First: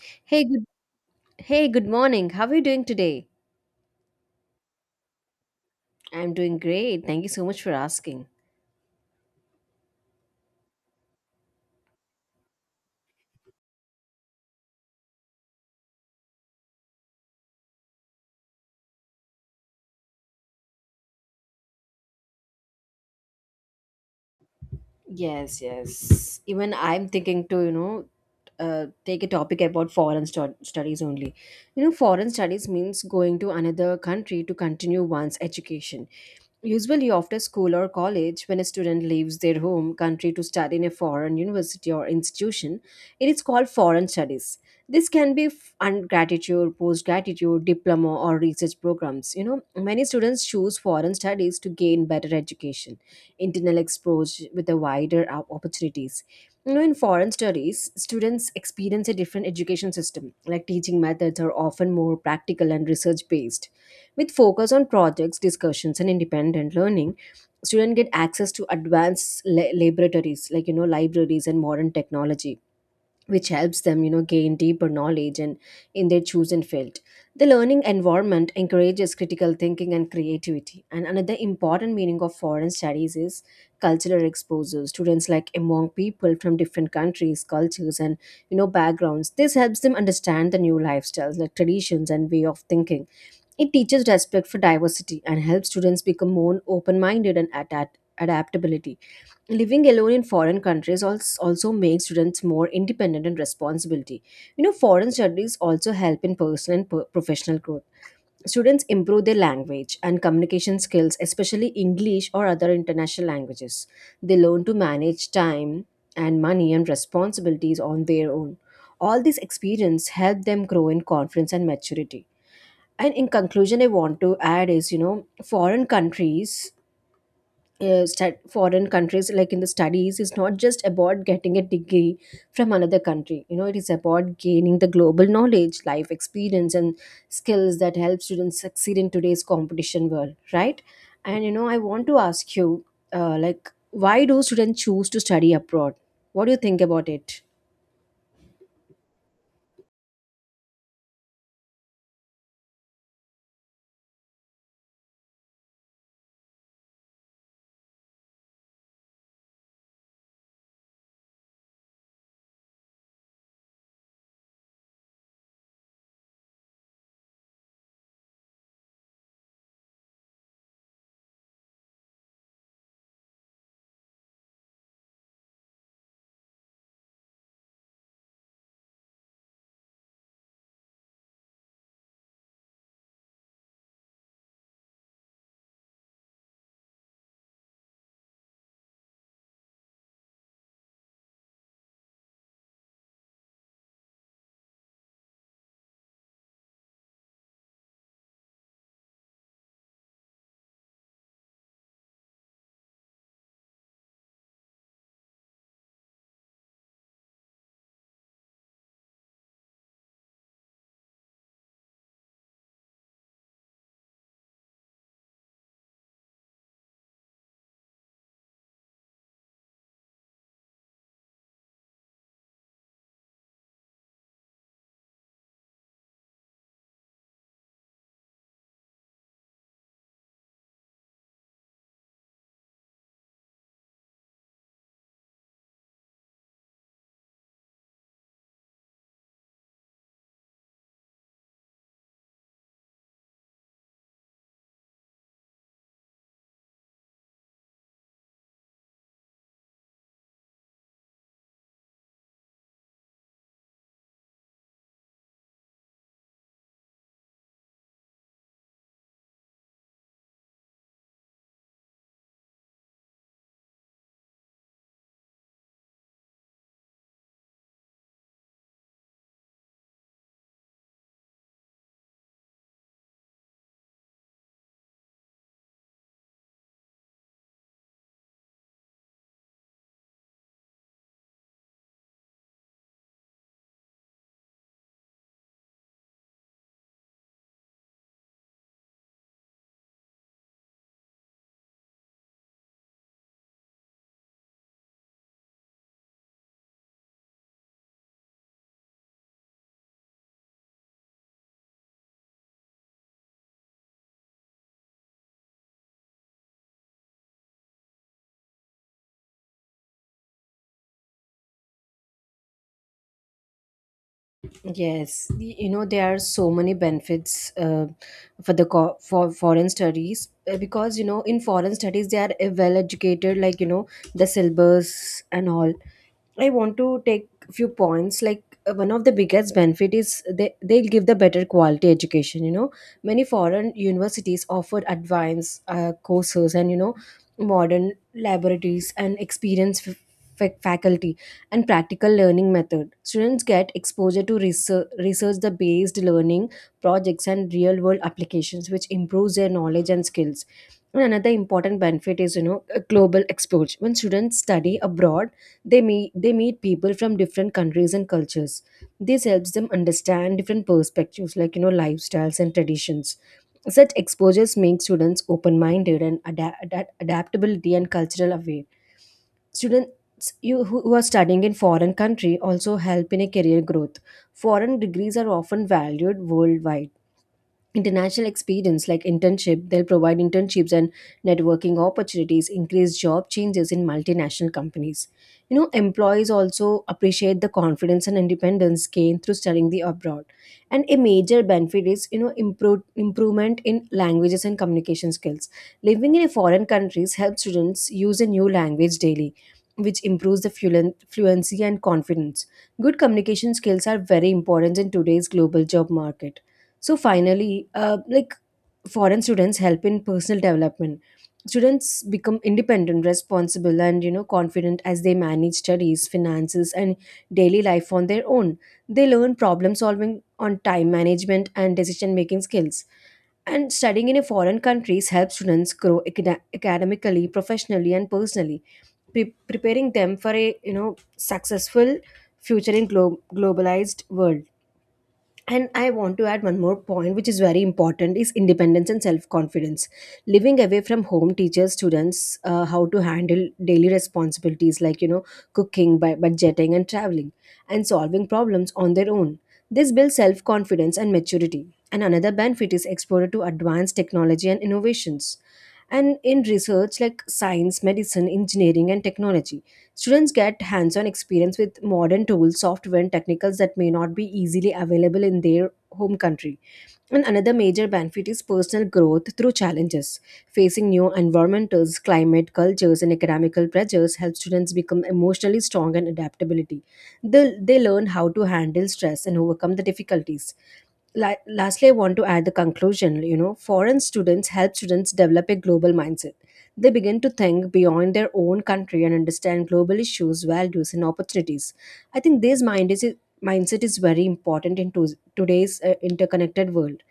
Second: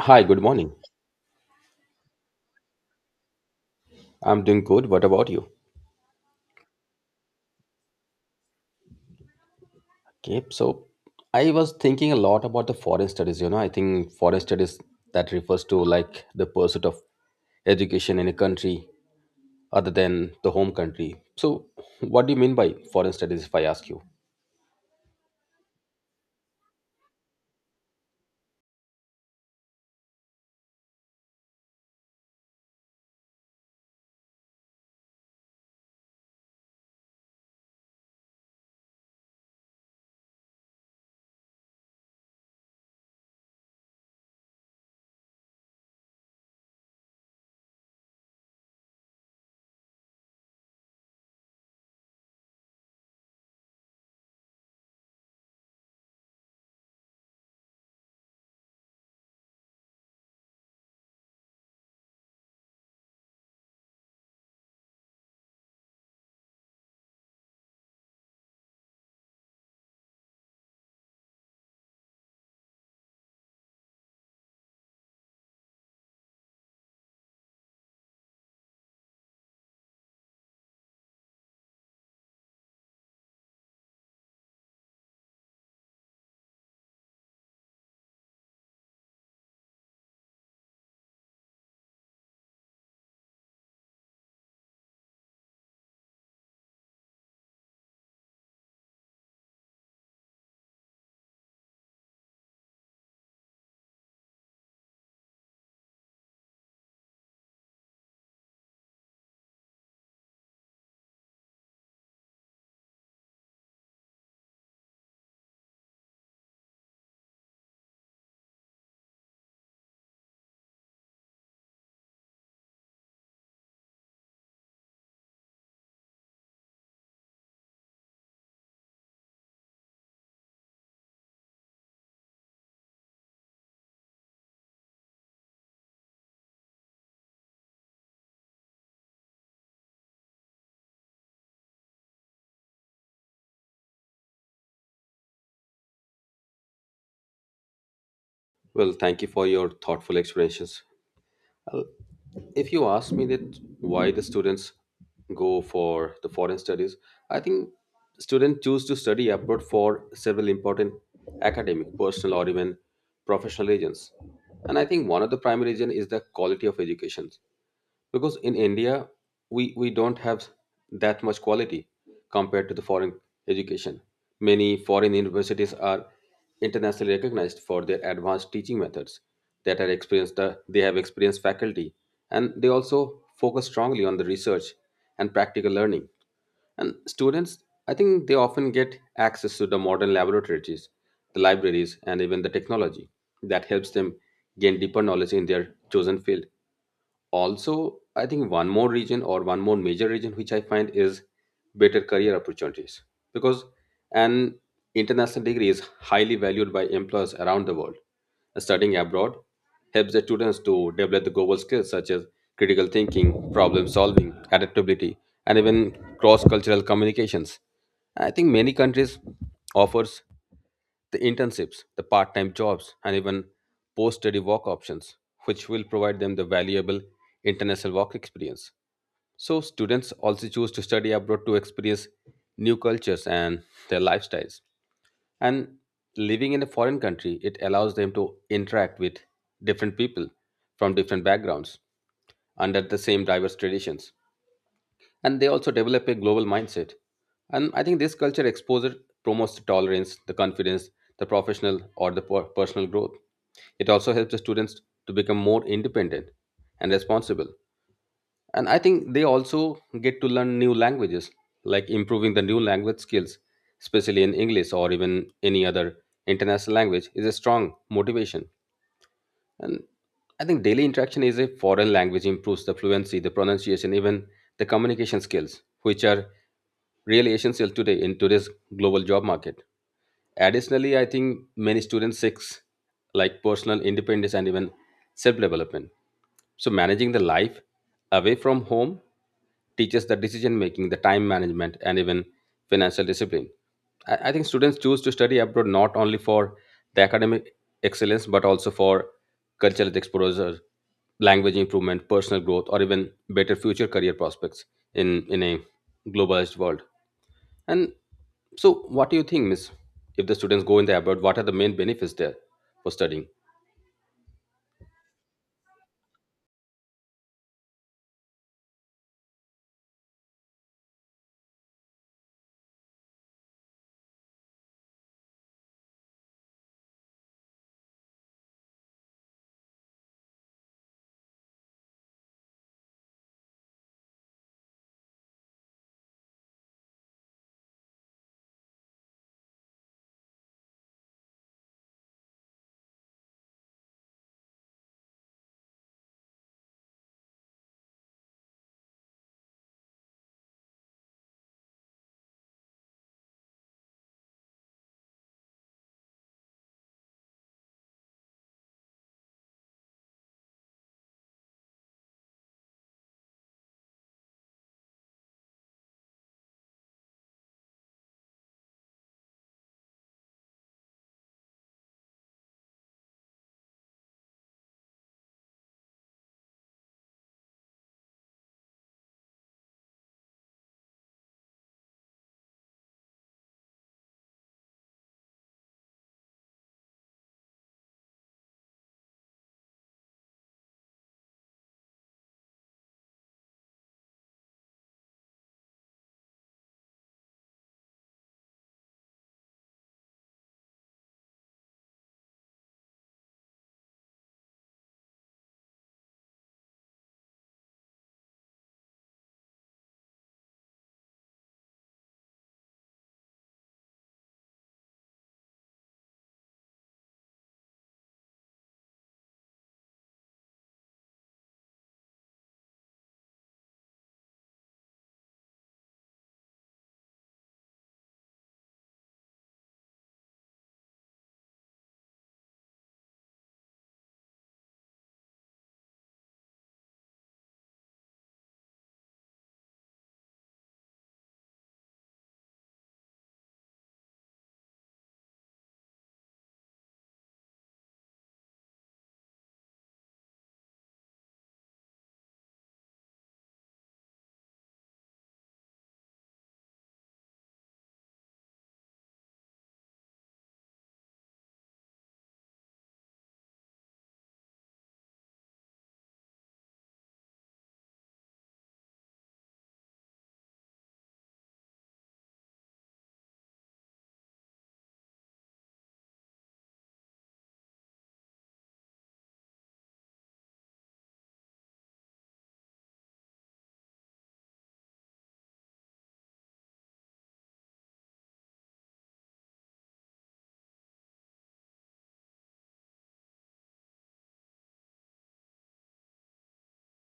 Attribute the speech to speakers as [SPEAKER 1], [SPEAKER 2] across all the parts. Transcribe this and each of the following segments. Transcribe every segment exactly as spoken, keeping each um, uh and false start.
[SPEAKER 1] Hi, good
[SPEAKER 2] Hey, good
[SPEAKER 1] morning.
[SPEAKER 2] hey, good morning. How are you doing today?
[SPEAKER 1] I'm doing good. What about you?
[SPEAKER 2] I'm doing great. Thank you so much for asking.
[SPEAKER 1] Okay, so I was thinking a lot about the foreign studies. You know, I think foreign studies that refers to like the pursuit of education in a country other than the home country. So, what do you mean by foreign studies, if I ask you?
[SPEAKER 2] Yes, yes. Even I'm thinking to, you know, uh, take a topic about foreign stu- studies only. You know, foreign studies means going to another country to continue one's education. Usually, after school or college, when a student leaves their home country to study in a foreign university or institution, it is called foreign studies. This can be f- undergraduate, postgraduate, diploma, or research programs. You know, many students choose foreign studies to gain better education, internal exposure with the wider op- opportunities. You know, in foreign studies, students experience a different education system, like teaching methods are often more practical and research based. With focus on projects, discussions, and independent learning, students get access to advanced la- laboratories, like, you know, libraries and modern technology, which helps them, you know, gain deeper knowledge and in their chosen field. The learning environment encourages critical thinking and creativity. And another important meaning of foreign studies is cultural exposure. Students, like, among people from different countries, cultures, and, you know, backgrounds. This helps them understand the new lifestyles, like traditions and way of thinking. It teaches respect for diversity and helps students become more open-minded and adapt adaptability. Living alone in foreign countries als- also makes students more independent and responsibility. You know, foreign studies also help in personal and per- professional growth. Students improve their language and communication skills, especially english or other international languages. They learn to manage time and money and responsibilities on their own. All these experience help them grow in confidence and maturity. And in conclusion, I want to add is, you know, foreign countries uh, stud- foreign countries, like in the studies, is not just about getting a degree from another country. You know, it is about gaining the global knowledge, life experience, and skills that help students succeed in today's competition world, right? And, you know, I want to ask you, uh, like, why do students choose to study abroad? What do you think about it?
[SPEAKER 1] Well, thank you for your thoughtful explanations. If you ask me that why the students go for the foreign studies, I think students choose to study abroad for several important academic, personal, or even professional reasons. And I think one of the primary reason is the quality of education, because in India, we, we don't have that much quality compared to the foreign education. Many foreign universities are internationally recognized for their advanced teaching methods. That are experienced, uh, they have experienced faculty, and they also focus strongly on the research and practical learning. And students, I think they often get access to the modern laboratories, the libraries, and even the technology that helps them gain deeper knowledge in their chosen field. Also, I think one more region or one more major region which I find is better career opportunities, because an international degree is highly valued by employers around the world. Studying abroad helps the students to develop the global skills such as critical thinking, problem solving, adaptability, and even cross cultural communications. I think many countries offers the internships, the part time jobs, and even post study work options, which will provide them the valuable international work experience. So, students also choose to study abroad to experience new cultures and their lifestyles. And living in a foreign country, it allows them to interact with different people from different backgrounds under the same diverse traditions, and they also develop a global mindset. And I think this culture exposure promotes the tolerance, the confidence, the professional or the per- personal growth. It also helps the students to become more independent and responsible. And I think they also get to learn new languages, like improving the new language skills, especially in English, or even any other international language is a strong motivation. And I think daily interaction is a foreign language improves the fluency, the pronunciation, even the communication skills, which are really essential today in today's global job market. Additionally, I think many students seek like personal independence and even self-development. So managing the life away from home teaches the decision making, the time management, and even financial discipline. I, I think students choose to study abroad not only for the academic excellence, but also for cultural exposure, language improvement, personal growth, or even better future career prospects in, in a globalized world. And so, what do you think, Miss? If the students go in the abroad, what are the main benefits there for studying?
[SPEAKER 2] Yes, y- you know, there are so many benefits uh, for the co- for foreign studies, uh, because, you know, in foreign studies they are, uh, well educated, like, you know, the syllabus and all. I want to take a few points. Like, uh, one of the biggest benefit is they they'll give the better quality education. You know, many foreign universities offer advanced uh, courses and, you know, modern laboratories and experienced f- fa- faculty and practical learning method. Students get exposure to research research the based learning projects and real world applications, which improves their knowledge and skills. And another important benefit is, you know, a global exposure. When students study abroad, they meet they meet people from different countries and cultures. This helps them understand different perspectives, like, you know, lifestyles and traditions. Such exposures make students open minded and ada- ada- adaptability and cultural aware. Students you who who are studying in foreign country also help in a career growth. Foreign degrees are often valued worldwide. International experience, like internship, they'll provide internships and networking opportunities, increase job changes in multinational companies. You know, employees also appreciate the confidence and independence gained through studying the abroad. And a major benefit is, you know, improve, improvement in languages and communication skills. Living in a foreign countries helps students use a new language daily, which improves the fluen- fluency and confidence. Good communication skills are very important in today's global job market. So finally, uh, like, foreign students help in personal development. Students become independent, responsible, and, you know, confident as they manage studies, finances, and daily life on their own. They learn problem solving on time management and decision making skills. And studying in a foreign countries helps students grow acad- academically, professionally, and personally, pre- preparing them for a, you know, successful future in glo- globalized world. And I want to add one more point, which is very important, is independence and self confidence. Living away from home teaches students, uh, how to handle daily responsibilities, like, you know, cooking, bu- budgeting, and traveling, and solving problems on their own. This builds self confidence and maturity. And another benefit is exposure to advanced technology and innovations and in research, like science, medicine, engineering, and technology. Students get hands on experience with modern tools, software, and technicals that may not be easily available in their home country. And another major benefit is personal growth through challenges. Facing new environments, climate, cultures, and economical pressures help students become emotionally strong and adaptability. They, they learn how to handle stress and overcome the difficulties. La- lastly, I want to add the conclusion. You know, foreign students help students develop a global mindset. They begin to think beyond their own country and understand global issues, values, and opportunities. I think this mind is mindset is very important in to- today's uh, interconnected world.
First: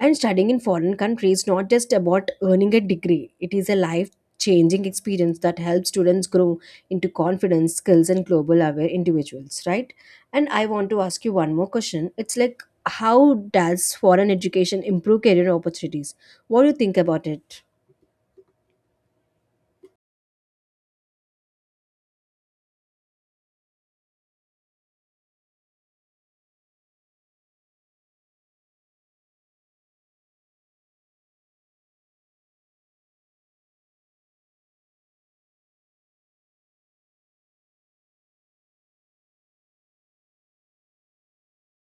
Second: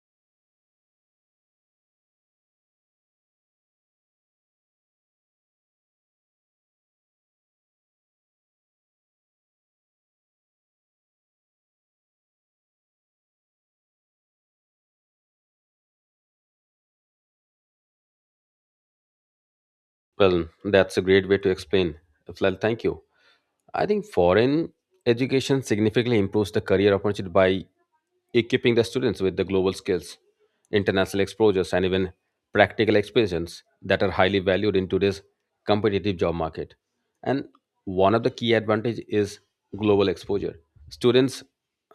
[SPEAKER 2] And studying in foreign country is not just about earning a degree, it is a life changing experience that helps students grow into confidence, skills, and global aware individuals, right? And I want to ask you one more question. It's like, how does foreign education improve career opportunities? What do you think about it?
[SPEAKER 1] Well, that's a great way to explain. Well, thank you. I think foreign education significantly improves the career opportunity by equipping the students with the global skills, international exposures, and even practical experiences that are highly valued in today's competitive job market. And one of the key advantage is global exposure. Students,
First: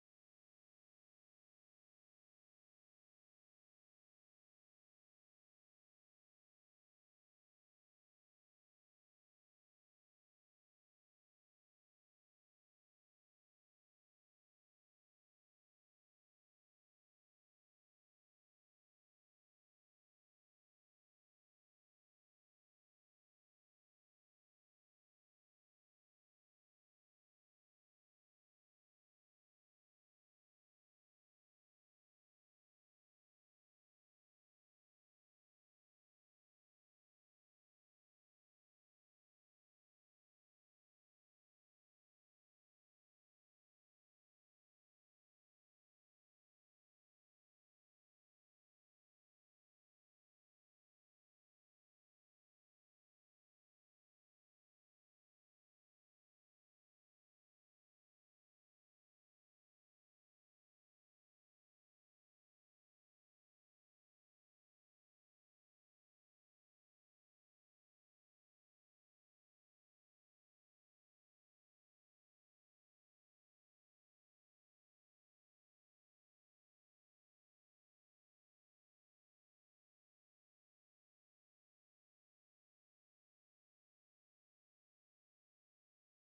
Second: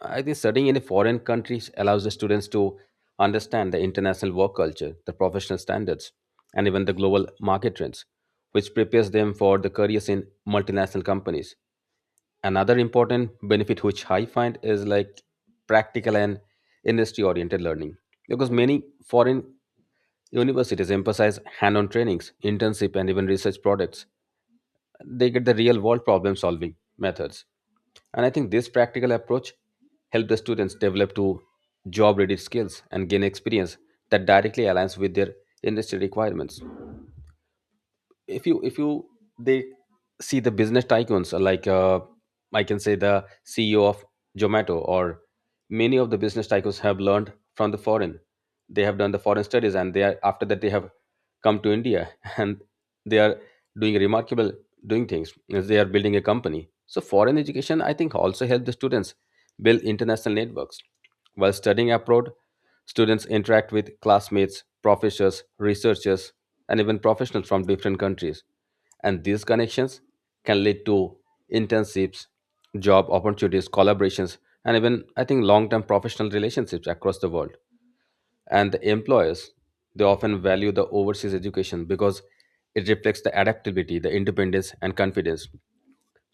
[SPEAKER 1] I think studying in a foreign country allows the students to understand the international work culture, the professional standards, and even the global market trends, which prepares them for the careers in multinational companies. Another important benefit which I find is like practical and industry oriented learning, because many foreign universities emphasize hand on trainings, internship, and even research products. They get the real world problem solving methods. And I think this practical approach helps the students develop to job ready skills and gain experience that directly aligns with their industry requirements. If you if you they see the business tycoons, uh, like uh, I can say the CEO of Zomato, or many of the business tycoons have learned from the foreign, they have done the foreign studies, and they are, after that they have come to India and they are doing remarkable doing things as they are building a company. So foreign education, I think, also help the students build international networks. While studying abroad, students interact with classmates, professors, researchers, and even professionals from different countries. And these connections can lead to internships, job opportunities, collaborations, and even, I think, long term professional relationships across the world. And the employers, they often value the overseas education because it reflects the adaptability, the independence, and confidence.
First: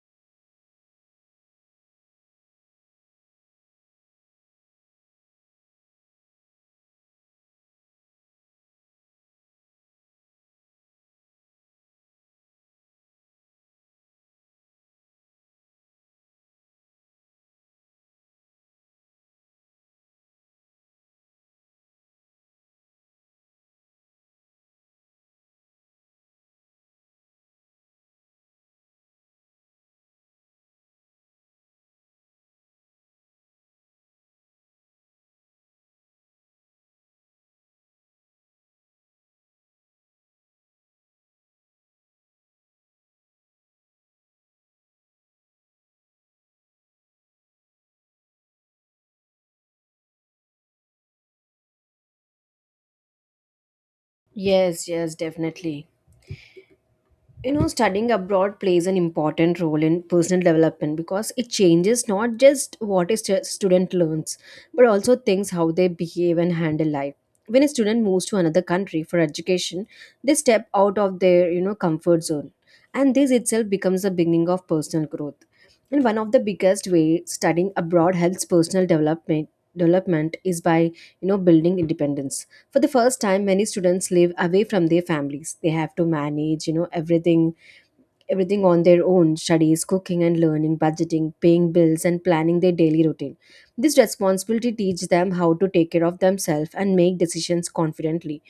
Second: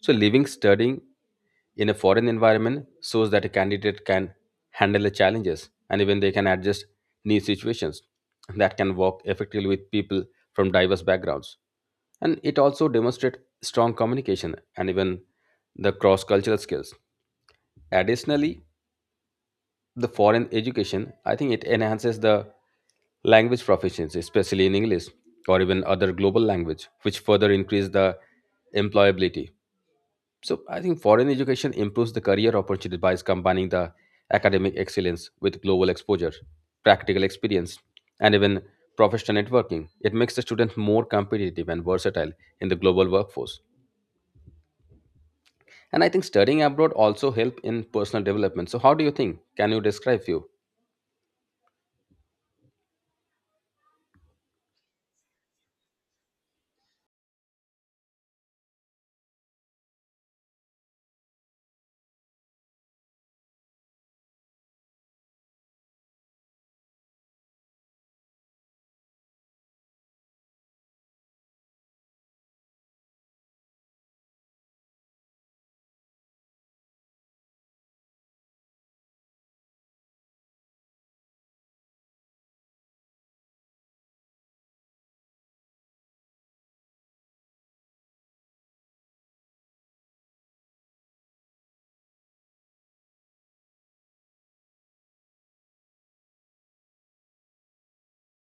[SPEAKER 1] So, living, studying in a foreign environment shows that a candidate can handle the challenges, and even they can adjust new situations, that can work effectively with people from diverse backgrounds. And it also demonstrates strong communication and even the cross cultural skills. Additionally, the foreign education, I think, it enhances the language proficiency, especially in English, or even other global language, which further increase the employability. So I think foreign education improves the career opportunity by combining the academic excellence with global exposure, practical experience, and even professional networking. It makes the student more competitive and versatile in the global workforce. And I think studying abroad also help in personal development. So how do you think? Can you describe few?
[SPEAKER 2] Yes, yes, definitely. You know, studying abroad plays an important role in personal development because it changes not just what a stu- student learns, but also things how they behave and handle life. When a student moves to another country for education, they step out of their, you know, comfort zone, and this itself becomes the beginning of personal growth. And one of the biggest way studying abroad helps personal development development is by, you know, building independence. For the first time, many students live away from their families. They have to manage, you know, everything everything on their own: studies, cooking and learning, budgeting, paying bills, and planning their daily routine. This responsibility teaches them how to take care of themselves and make decisions confidently.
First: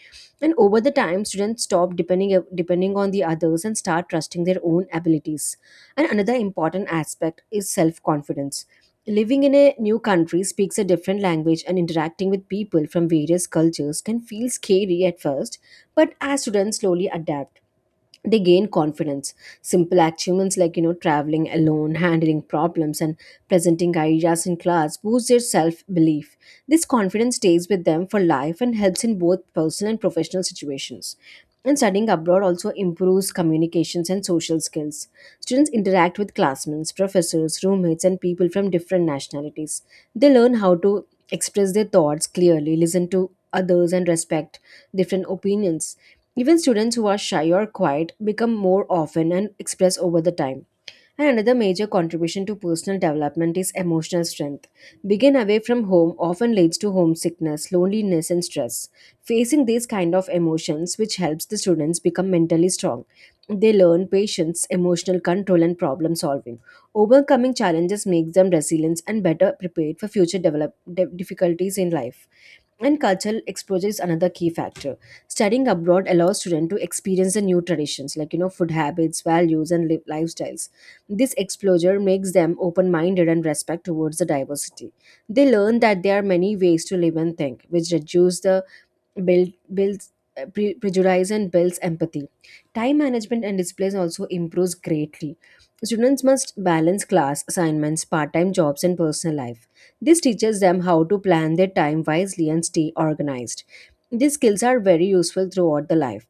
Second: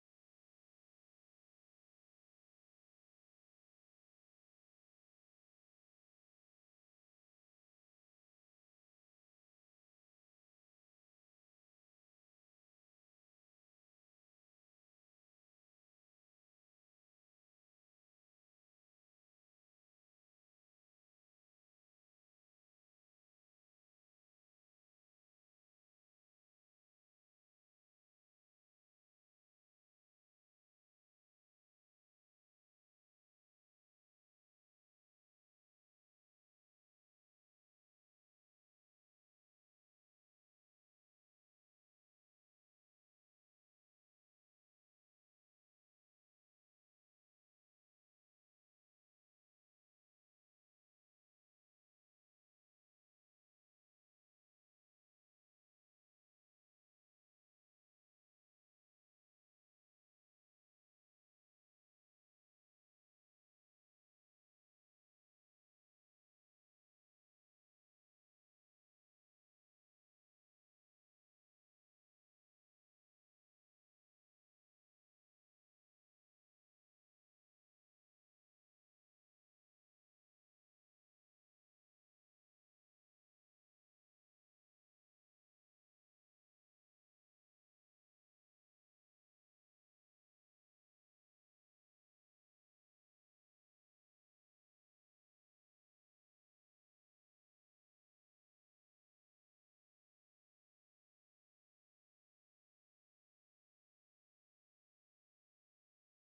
[SPEAKER 2] And over the time, students stop depending, depending on the others and start trusting their own abilities. And another important aspect is self confidence. Living in a new country, speaks a different language, and interacting with people from various cultures can feel scary at first, but as students slowly adapt, they gain confidence. Simple achievements, like, you know, traveling alone, handling problems, and presenting ideas in class, boost their self belief. This confidence stays with them for life and helps in both personal and professional situations. And studying abroad also improves communications and social skills. Students interact with classmates, professors, roommates, and people from different nationalities. They learn how to express their thoughts clearly, listen to others, and respect different opinions. Even students who are shy or quiet become more often and express over the time. And another major contribution to personal development is emotional strength. Being away from home often leads to homesickness, loneliness, and stress. Facing these kind of emotions, which helps the students become mentally strong, they learn patience, emotional control, and problem solving. Overcoming challenges makes them resilient and better prepared for future develop, de- difficulties in life. And cultural exposure is another key factor. Studying abroad allows students to experience the new traditions, like, you know, food habits, values, and li- lifestyles. This exposure makes them open-minded and respect towards the diversity. They learn that there are many ways to live and think, which reduce the build, builds uh, pre- prejudice and builds empathy. Time management and discipline also improves greatly. Students must balance class assignments, part-time jobs, and personal life. This teaches them how to plan their time wisely and stay organized. These skills are very useful throughout the life.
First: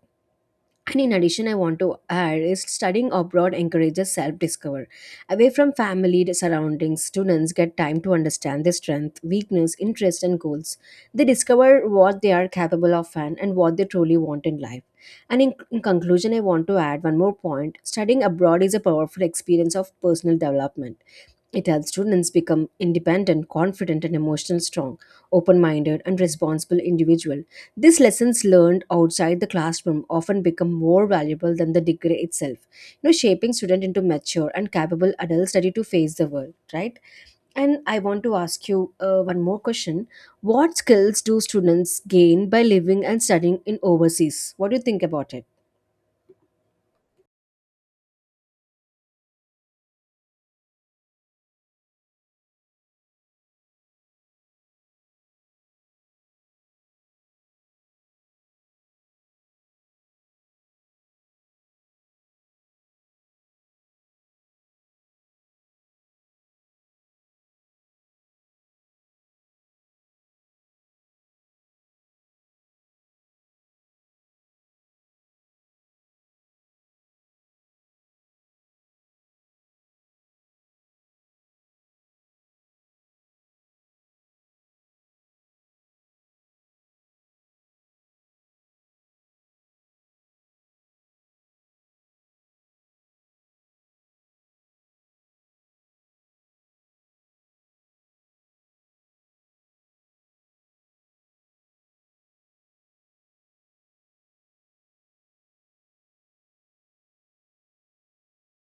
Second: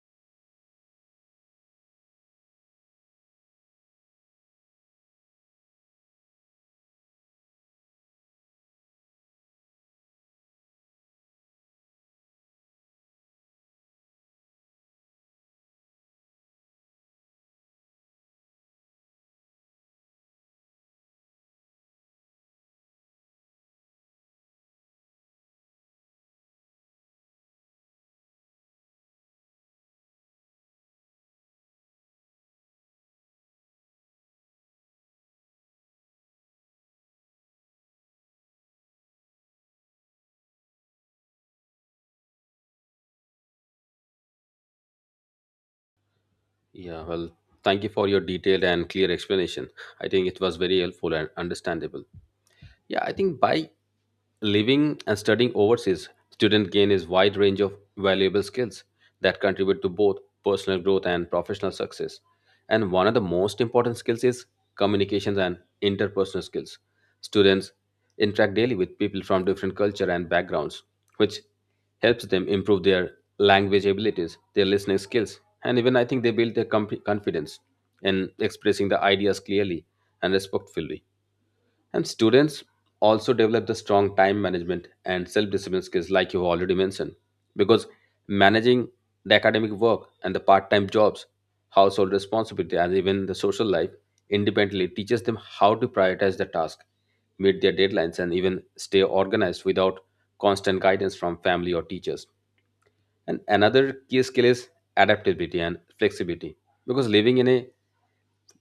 [SPEAKER 2] And in addition, I want to add is studying abroad encourages self-discovery. Away from family surroundings, students get time to understand their strength, weakness, interests, and goals. They discover what they are capable of, and, and what they truly want in life. And in, in conclusion, I want to add one more point. Studying abroad is a powerful experience of personal development. It helps students become independent, confident, and emotionally strong, open minded, and responsible individual. These lessons learned outside the classroom often become more valuable than the degree itself, you know, shaping students into mature and capable adults ready to face the world, right? And I want to ask you uh, one more question. What skills do students gain by living and studying in overseas? What do you think about it?
[SPEAKER 1] Yeah, well, thank you for your detailed and clear explanation. I think it was very helpful and understandable. Yeah, I think by living and studying overseas, student gain is wide range of valuable skills that contribute to both personal growth and professional success. And one of the most important skills is communications and interpersonal skills. Students interact daily with people from different culture and backgrounds, which helps them improve their language abilities, their listening skills, and even I think they build their comp- confidence in expressing the ideas clearly and respectfully. And students also develop the strong time management and self discipline skills, like you already mentioned, because managing the academic work and the part time jobs, household responsibility, and even the social life independently teaches them how to prioritize the task, meet their deadlines, and even stay organized without constant guidance from family or teachers. And another key skill is adaptability and flexibility, because living in a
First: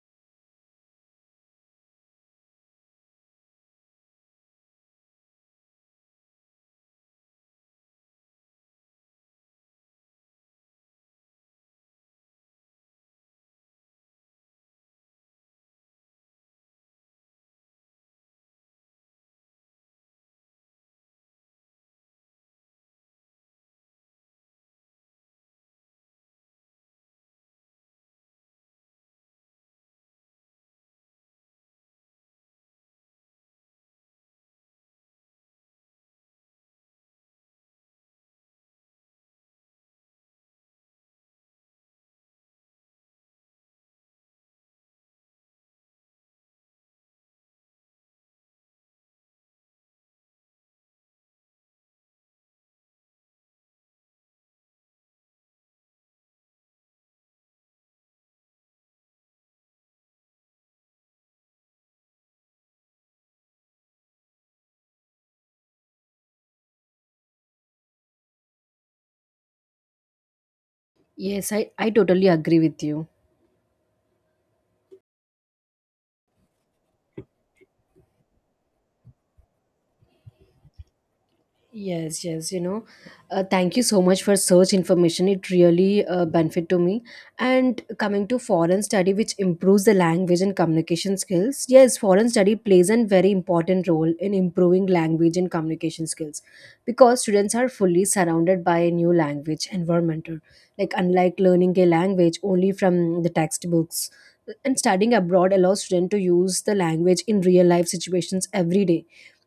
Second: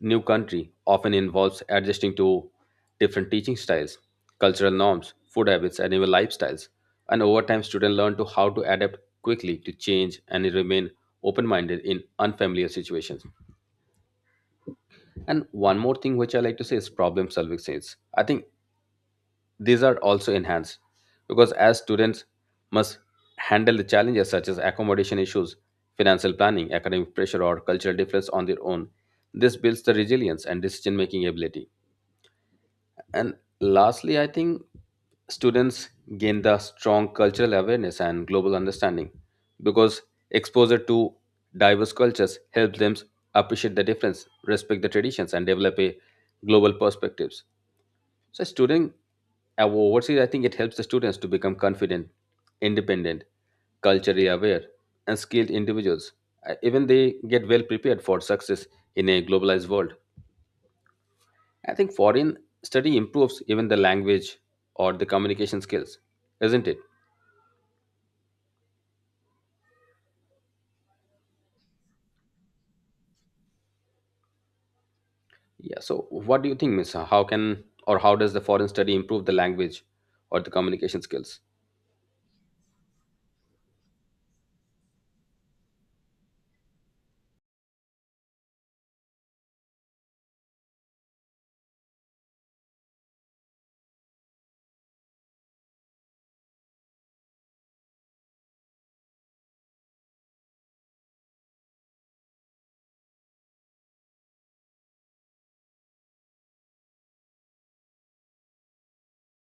[SPEAKER 1] new country often involves adjusting to different teaching styles, cultural norms, food habits, and even lifestyles. And over time, students learn to how to adapt quickly to change and remain open-minded in unfamiliar situations. And one more thing which I like to say is problem solving skills. I think these are also enhanced because as students must handle the challenges such as accommodation issues, financial planning, academic pressure, or cultural difference on their own. This builds the resilience and decision-making ability. And lastly, I think students gain the strong cultural awareness and global understanding, because exposure to diverse cultures helps them appreciate the difference, respect the traditions, and develop a global perspectives. So, student uh, overseas, I think it helps the students to become confident, independent, culturally aware, and skilled individuals. Uh, Even they get well prepared for success in a globalized world. I think foreign study improves even the language or the communication skills, isn't it?
[SPEAKER 2] Yes, I, I totally agree with you.
[SPEAKER 1] Yeah. So, what do you think, Miss? How can or how does the foreign study improve the language or the communication skills?
[SPEAKER 2] Yes, yes, you know, uh, thank you so much for such information. It really uh, benefit to me. And coming to foreign study, which improves the language and communication skills. Yes, foreign study plays a very important role in improving language and communication skills because students are fully surrounded by a new language environment. Like, unlike learning a language only from the textbooks, and studying abroad allows students to use the language in real life situations every day.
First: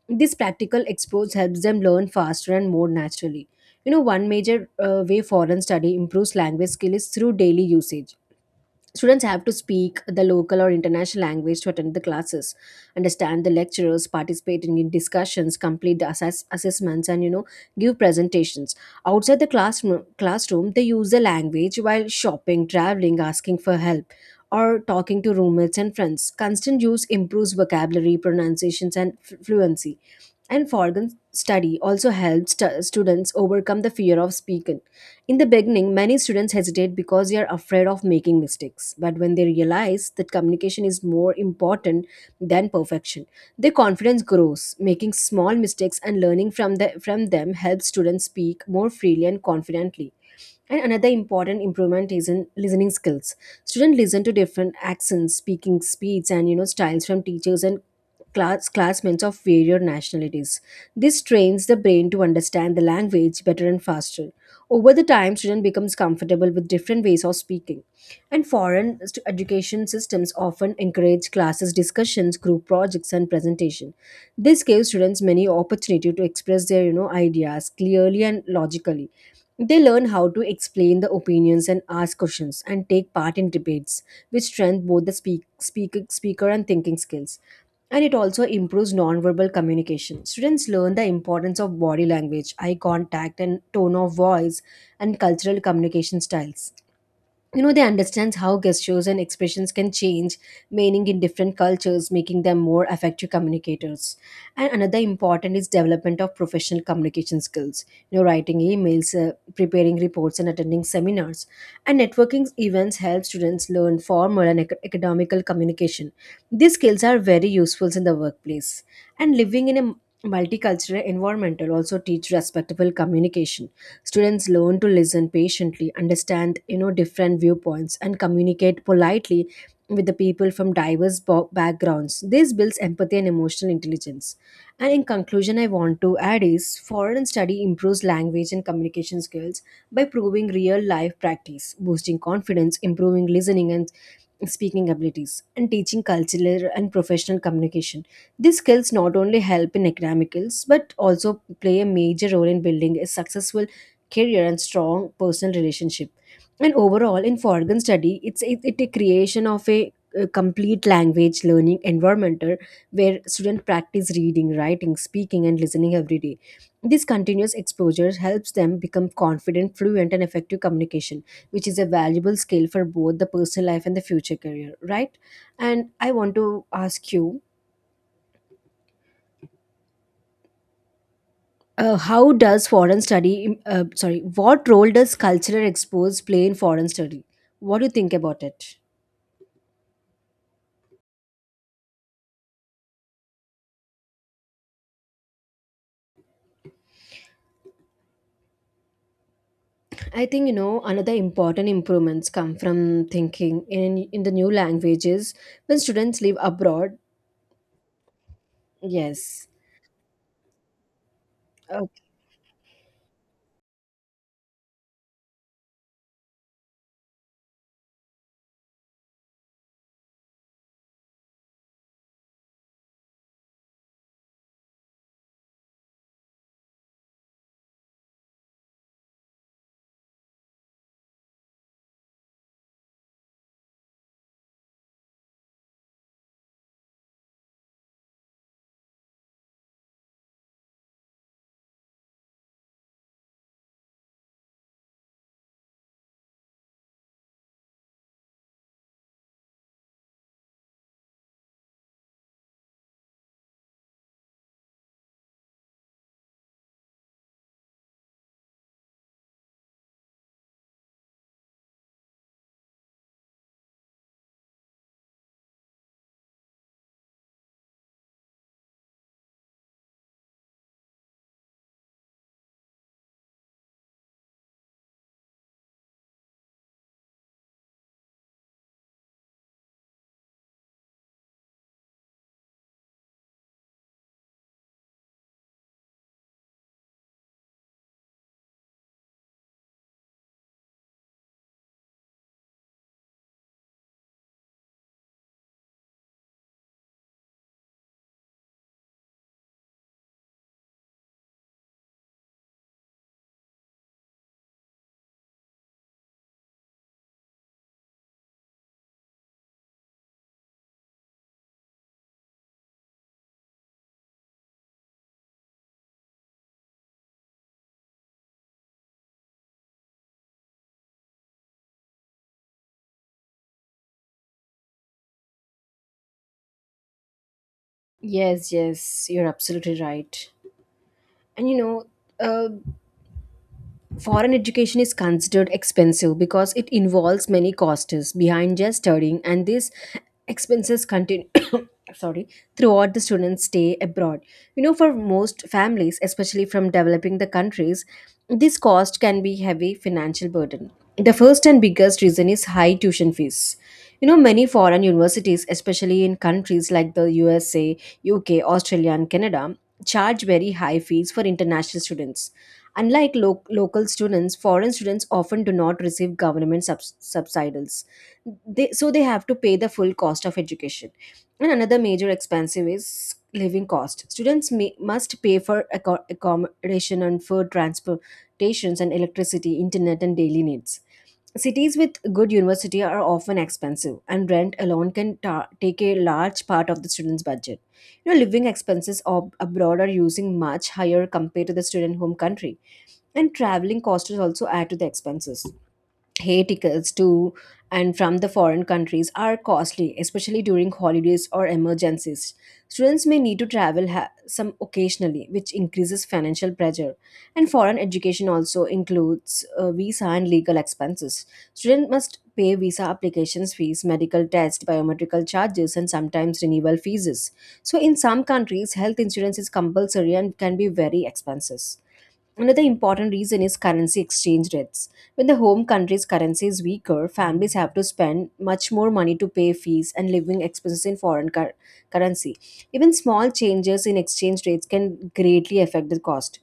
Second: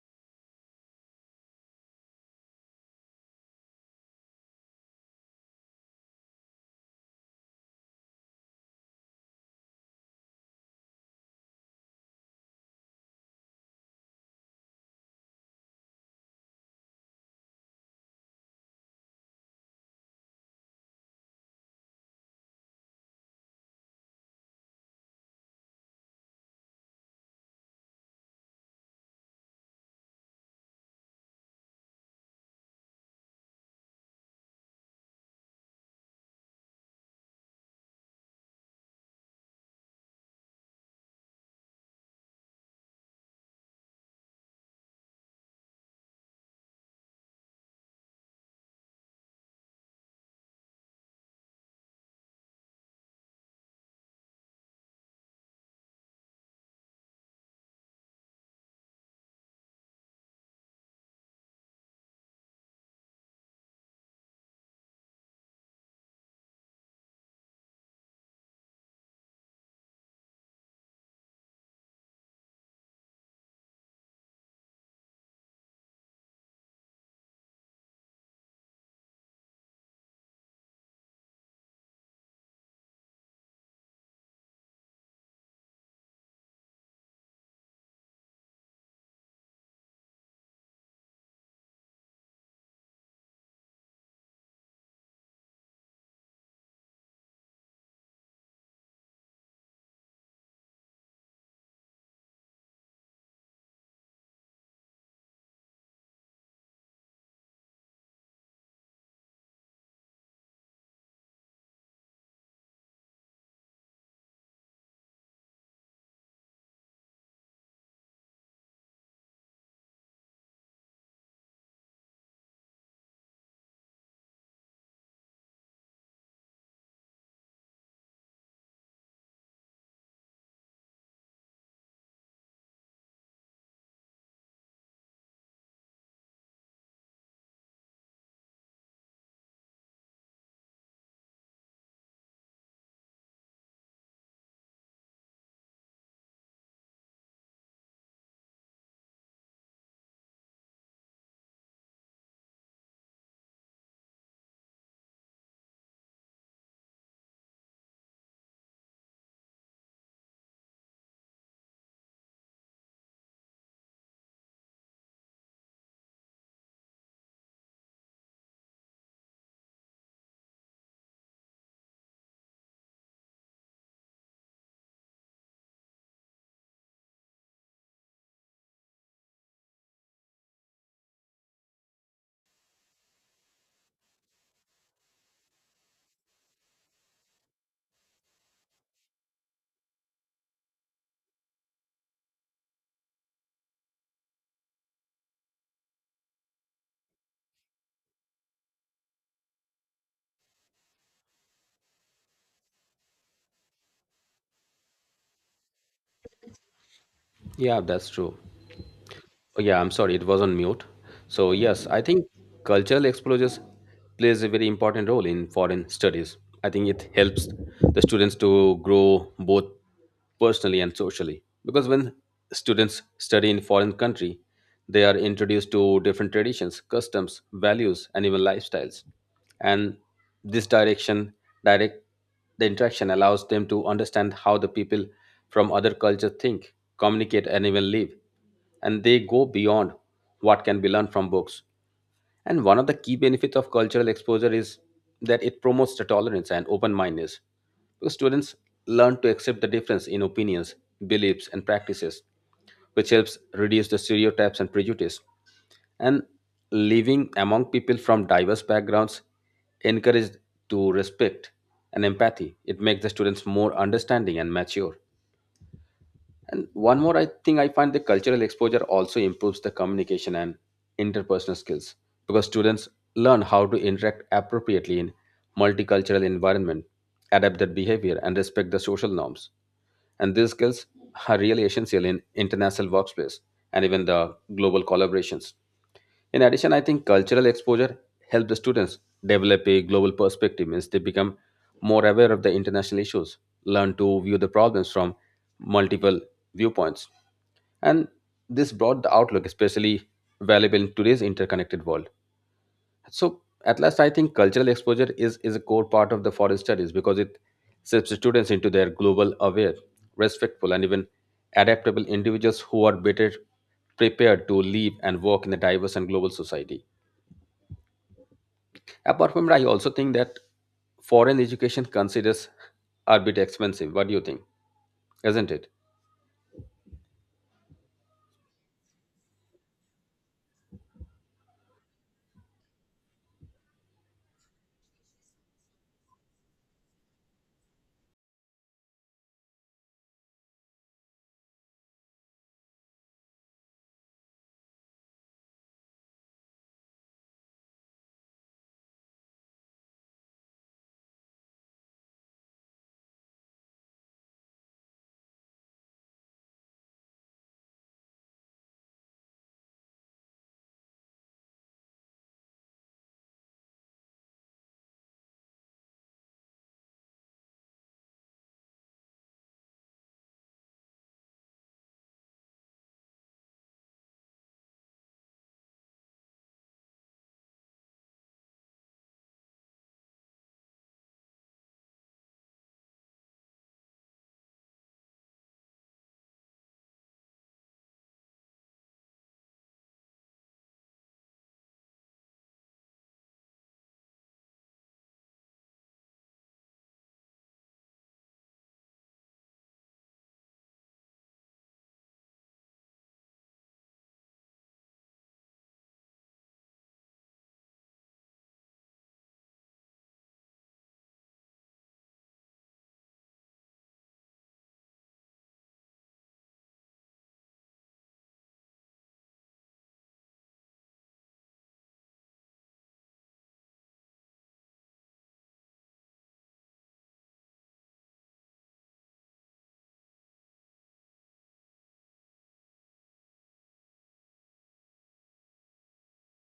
[SPEAKER 2] This practical exposure helps them learn faster and more naturally. You know, one major uh, way foreign study improves language skill is through daily usage. Students have to speak the local or international language to attend the classes, understand the lecturers, participate in discussions, complete the assess- assessments, and you know give presentations. Outside the classroom, classroom, they use the language while shopping, traveling, asking for help, or talking to roommates and friends. Constant use improves vocabulary, pronunciations, and f- fluency. And foreign study also helps stu- students overcome the fear of speaking. In the beginning, many students hesitate because they are afraid of making mistakes. But when they realize that communication is more important than perfection, their confidence grows. Making small mistakes and learning from, the, from them helps students speak more freely and confidently. And another important improvement is in listening skills. Students listen to different accents, speaking speeds, and you know styles from teachers and class classmates of various nationalities. This trains the brain to understand the language better and faster. Over the time, student becomes comfortable with different ways of speaking. And foreign st- education systems often encourage classes discussions, group projects and presentation. This gives students many opportunity to express their you know ideas clearly and logically. They learn how to explain the opinions and ask questions and take part in debates, which strengthen both the speak, speak, speaker and thinking skills, and it also improves nonverbal communication. Students learn the importance of body language, eye contact, and tone of voice, and cultural communication styles. You know they understand how gestures and expressions can change meaning in different cultures, making them more effective communicators. And another important is development of professional communication skills. You know writing emails, uh, preparing reports and attending seminars and networking events help students learn formal and ac- academical communication. These skills are very useful in the workplace. And living in a multicultural environment will also teach respectful communication. Students learn to listen patiently, understand you know different viewpoints, and communicate politely with the people from diverse bo- backgrounds. This builds empathy and emotional intelligence. And in conclusion, I want to add is foreign study improves language and communication skills by proving real life practice, boosting confidence, improving listening and speaking abilities, and teaching cultural and professional communication. These skills not only help in academics but also play a major role in building a successful career and strong personal relationship. And overall in foreign study it's it, it a creation of a, uh complete language learning environment, uh, where students practice reading, writing, speaking, and listening every day. This continuous exposure helps them become confident, fluent, and effective communication, which is a valuable skill for both the personal life and the future career, right? And I want to ask you, uh, how does foreign study, uh, sorry, what role does cultural expose play in foreign study? What do you think about it? I think you know another important improvements come from thinking in in the new languages when students live abroad.
[SPEAKER 1] Yeah, that's true.
[SPEAKER 2] Yes.
[SPEAKER 1] Oh, yeah, I'm sorry, it was on mute. So, yes, I
[SPEAKER 2] Okay.
[SPEAKER 1] think cultural exposures plays a very important role in foreign studies. I think it helps the students to grow both personally and socially. Because when students study in foreign country, they are introduced to different traditions, customs, values, and even lifestyles. And this direction, direct the interaction allows them to understand how the people from other cultures think, communicate, and even live, and they go beyond what can be learned from books. And one of the key benefits of cultural exposure is that it promotes the tolerance and open mindedness, because students learn to accept the difference in opinions, beliefs, and practices, which helps reduce the stereotypes and prejudice. And living among people from diverse backgrounds encourages to respect and empathy. It makes the students more understanding and mature. And one more, I think I find the cultural exposure also improves the communication and interpersonal skills, because students learn how to interact appropriately in multicultural environment, adapt their behavior, and respect the social norms. And these skills are really essential in international workplace and even the global collaborations. In addition, I think cultural exposure helps the students develop a global perspective, means they become more aware of the international issues, learn to view the problems from multiple viewpoints. And this broad outlook, especially valuable in today's interconnected world. So at last, I think cultural exposure is, is a core part of the foreign studies, because it shapes the students into their global aware, respectful, and even adaptable individuals who are better prepared to live and work in a diverse and global society. Apart from it, I also think that foreign education considers are a bit expensive. What do you think? Isn't it?
[SPEAKER 2] Yes, yes, you're absolutely right. And you know, uh, foreign education is considered expensive because it involves many costs behind just studying, and these expenses continue. Sorry, throughout the students stay abroad. You know for most families, especially from developing the countries, this cost can be heavy financial burden. The first and biggest reason is high tuition fees. You know many foreign universities, especially in countries like the U S A, U K, australia, and canada, charge very high fees for international students. Unlike lo- local students, foreign students often do not receive government subs- subsidies. They, so they have to pay the full cost of education. And another major expensive is living cost. Students may, must pay for acco- accommodation and food, transportations and electricity, internet and daily needs. Cities with good university are often expensive, and rent alone can ta- take a large part of the student's budget. You know, living expenses ob- abroad are using much higher compared to the student home country. And traveling costs also add to the expenses. Hey tickets to and from the foreign countries are costly, especially during holidays or emergencies. Students may need to travel ha- some occasionally, which increases financial pressure. And foreign education also includes uh, visa and legal expenses. Students must pay visa applications fees, medical tests, biometrical charges, and sometimes renewal fees. So in some countries health insurance is compulsory and can be very expensive. Another important reason is currency exchange rates. When the home country's currency is weaker, families have to spend much more money to pay fees and living expenses in foreign cur- currency. Even small changes in exchange rates can greatly affect the cost.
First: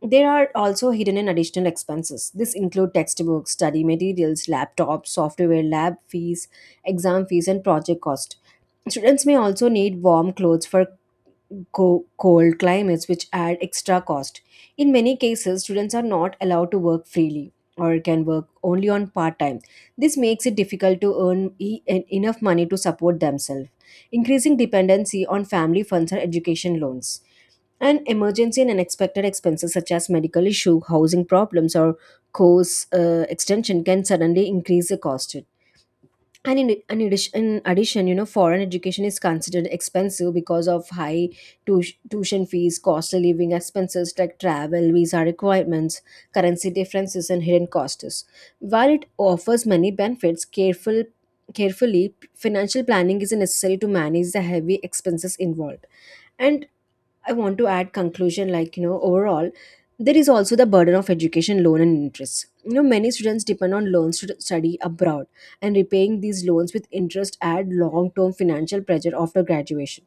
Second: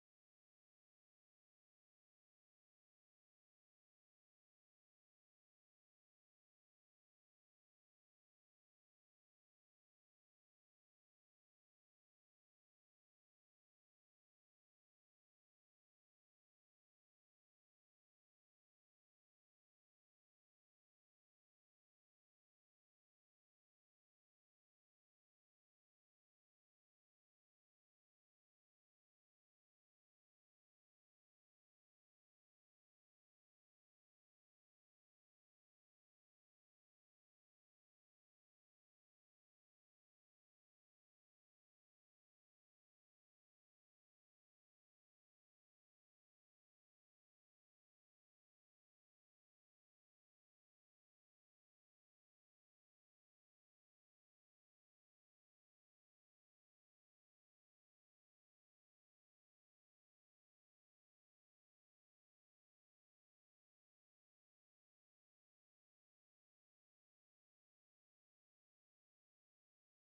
[SPEAKER 2] There are also hidden and additional expenses. This include textbooks, study materials, laptops, software, lab fees, exam fees, and project cost. Students may also need warm clothes for co- cold climates, which add extra cost. In many cases, students are not allowed to work freely or can work only on part time. This makes it difficult to earn e- en- enough money to support themselves, increasing dependency on family funds or education loans. And emergency and unexpected expenses such as medical issue, housing problems, or course uh, extension can suddenly increase the cost. And in, in, addition, in addition, you know, foreign education is considered expensive because of high tu- tuition fees, costly living expenses like travel, visa requirements, currency differences, and hidden costs. While it offers many benefits, careful carefully financial planning is necessary to manage the heavy expenses involved. And I want to add conclusion like, you know, overall, there is also the burden of education loan and interest. You know, many students depend on loans to study abroad, and repaying these loans with interest add long-term financial pressure after graduation.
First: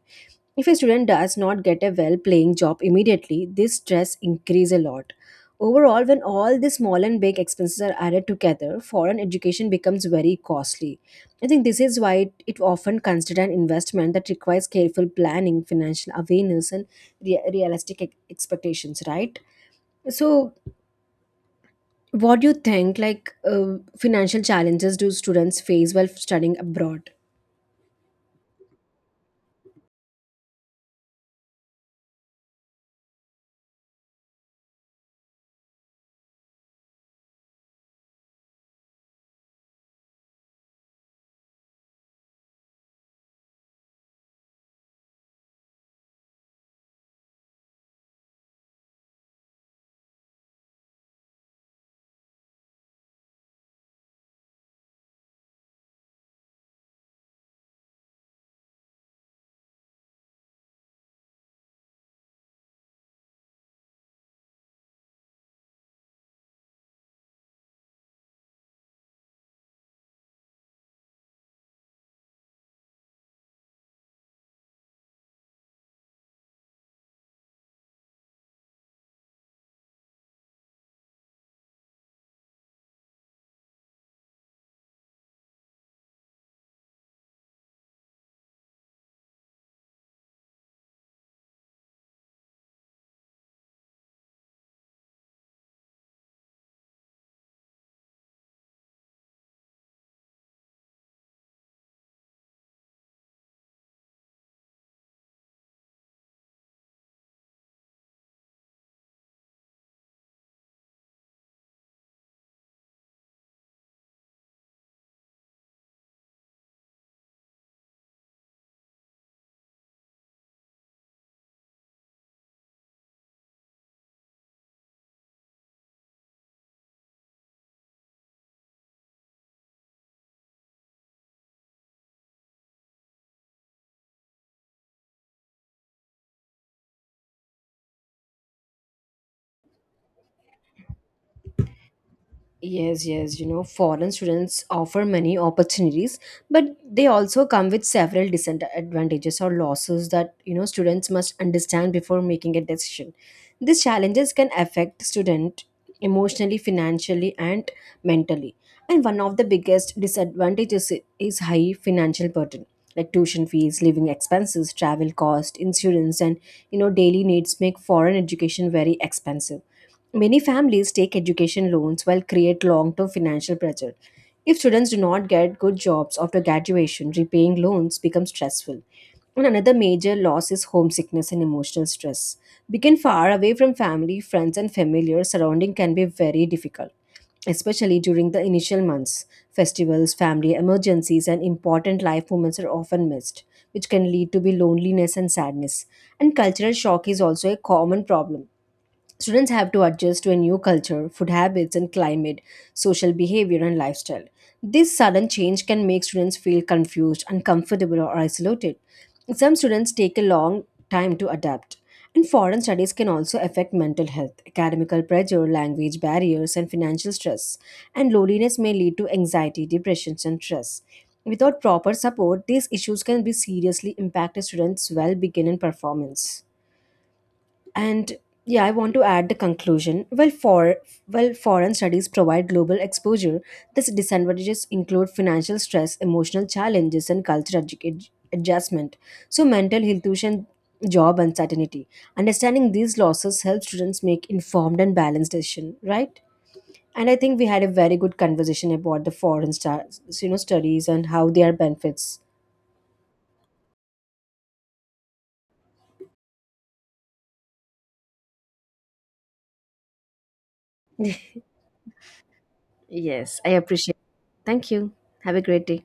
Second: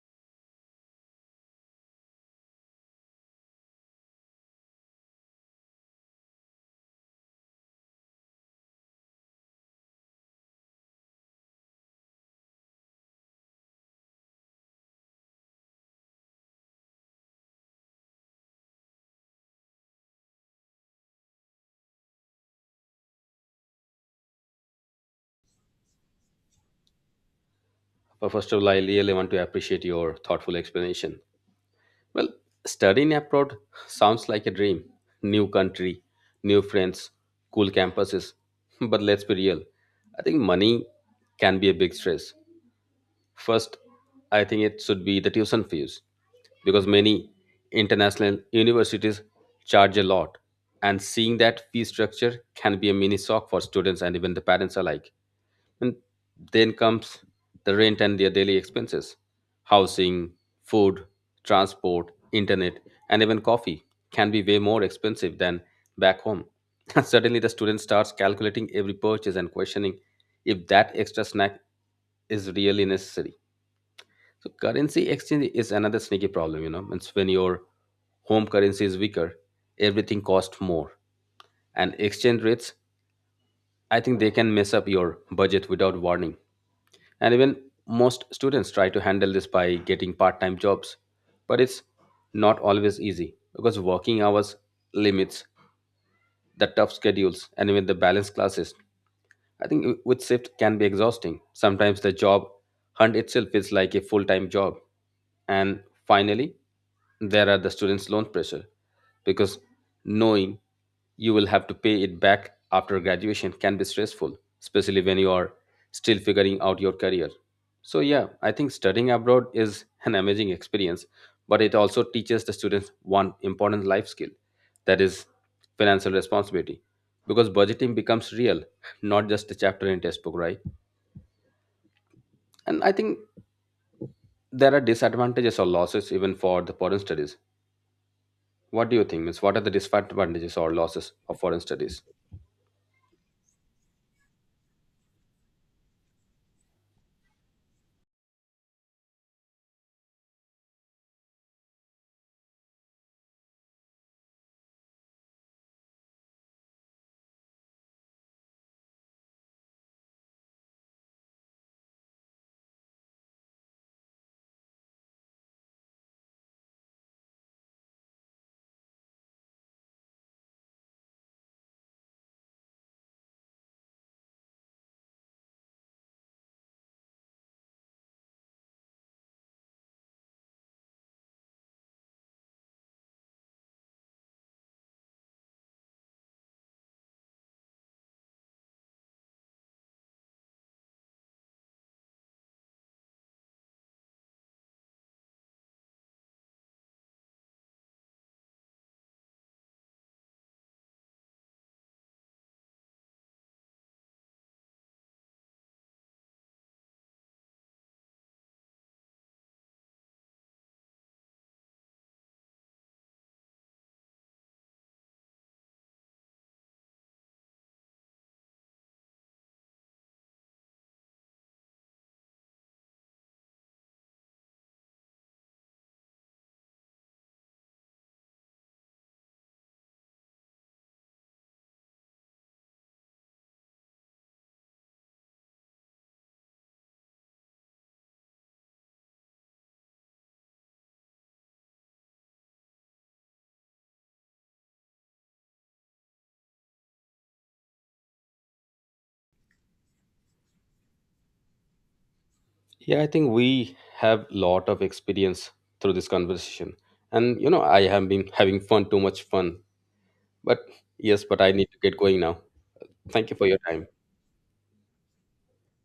[SPEAKER 2] If a student does not get a well paying job immediately, this stress increase a lot. Overall, when all these small and big expenses are added together, foreign education becomes very costly. I think this is why it, it often considered an investment that requires careful planning, financial awareness, and rea- realistic ex- expectations, right? So, what do you think? Like, uh, financial challenges do students face while studying abroad?
[SPEAKER 1] But first of all, I really want to appreciate your thoughtful explanation. Well, studying abroad sounds like a dream. New country, new friends, cool campuses. But let's be real. I think money can be a big stress. First, I think it should be the tuition fees, because many international universities charge a lot, and seeing that fee structure can be a mini shock for students and even the parents alike. And then comes the rent and their daily expenses, housing, food, transport, internet, and even coffee can be way more expensive than back home. And suddenly, the student starts calculating every purchase and questioning if that extra snack is really necessary. So currency exchange is another sneaky problem, you know. Means when your home currency is weaker, everything costs more. And exchange rates, I think they can mess up your budget without warning. And even most students try to handle this by getting part-time jobs. But it's not always easy, because working hours limits, the tough schedules, and even the balanced classes, I think w- with shift can be exhausting. Sometimes the job hunt itself is like a full-time job. And finally, there are the students' loan pressure, because knowing you will have to pay it back after graduation can be stressful, especially when you are still figuring out your career. So, yeah, I think studying abroad is an amazing experience, but it also teaches the students one important life skill, that is financial responsibility, because budgeting becomes real, not just a chapter in textbook, right? And I think there are disadvantages or losses even for the foreign studies. What do you think means, what are the disadvantages or losses of foreign studies?
[SPEAKER 2] Yes, yes, you know, foreign students offer many opportunities, but they also come with several disadvantages or losses that, you know, students must understand before making a decision. These challenges can affect student emotionally, financially, and mentally. And one of the biggest disadvantages i- is high financial burden, like tuition fees, living expenses, travel cost, insurance, and, you know, daily needs make foreign education very expensive. Many families take education loans while create long-term financial pressure. If students do not get good jobs after graduation, repaying loans becomes stressful. And another major loss is homesickness and emotional stress. Being far away from family, friends, and familiar surrounding can be very difficult, especially during the initial months. Festivals, family emergencies, and important life moments are often missed, which can lead to be loneliness and sadness. And cultural shock is also a common problem. Students have to adjust to a new culture, food habits and climate, social behavior and lifestyle. This sudden change can make students feel confused, uncomfortable or isolated. Some students take a long time to adapt. And foreign studies can also affect mental health, academical pressure, language barriers and financial stress. And loneliness may lead to anxiety, depression and stress. Without proper support, these issues can be seriously impact a student's well-being and performance. And yeah, I want to add the conclusion. Well, for well, foreign studies provide global exposure. These disadvantages include financial stress, emotional challenges, and cultural adju- adjustment. So, mental health, tuition, job uncertainty. Understanding these losses helps students make informed and balanced decision, right? And I think we had a very good conversation about the foreign stu- you know studies and how their benefits.
[SPEAKER 1] Yeah, I think we have lot of experience through this conversation, and you know, I have been having fun too much fun. But, yes, but I need to get going now. Thank you
[SPEAKER 2] Yes,
[SPEAKER 1] for
[SPEAKER 2] I
[SPEAKER 1] your time.
[SPEAKER 2] appreciate. Thank you. Have a great day.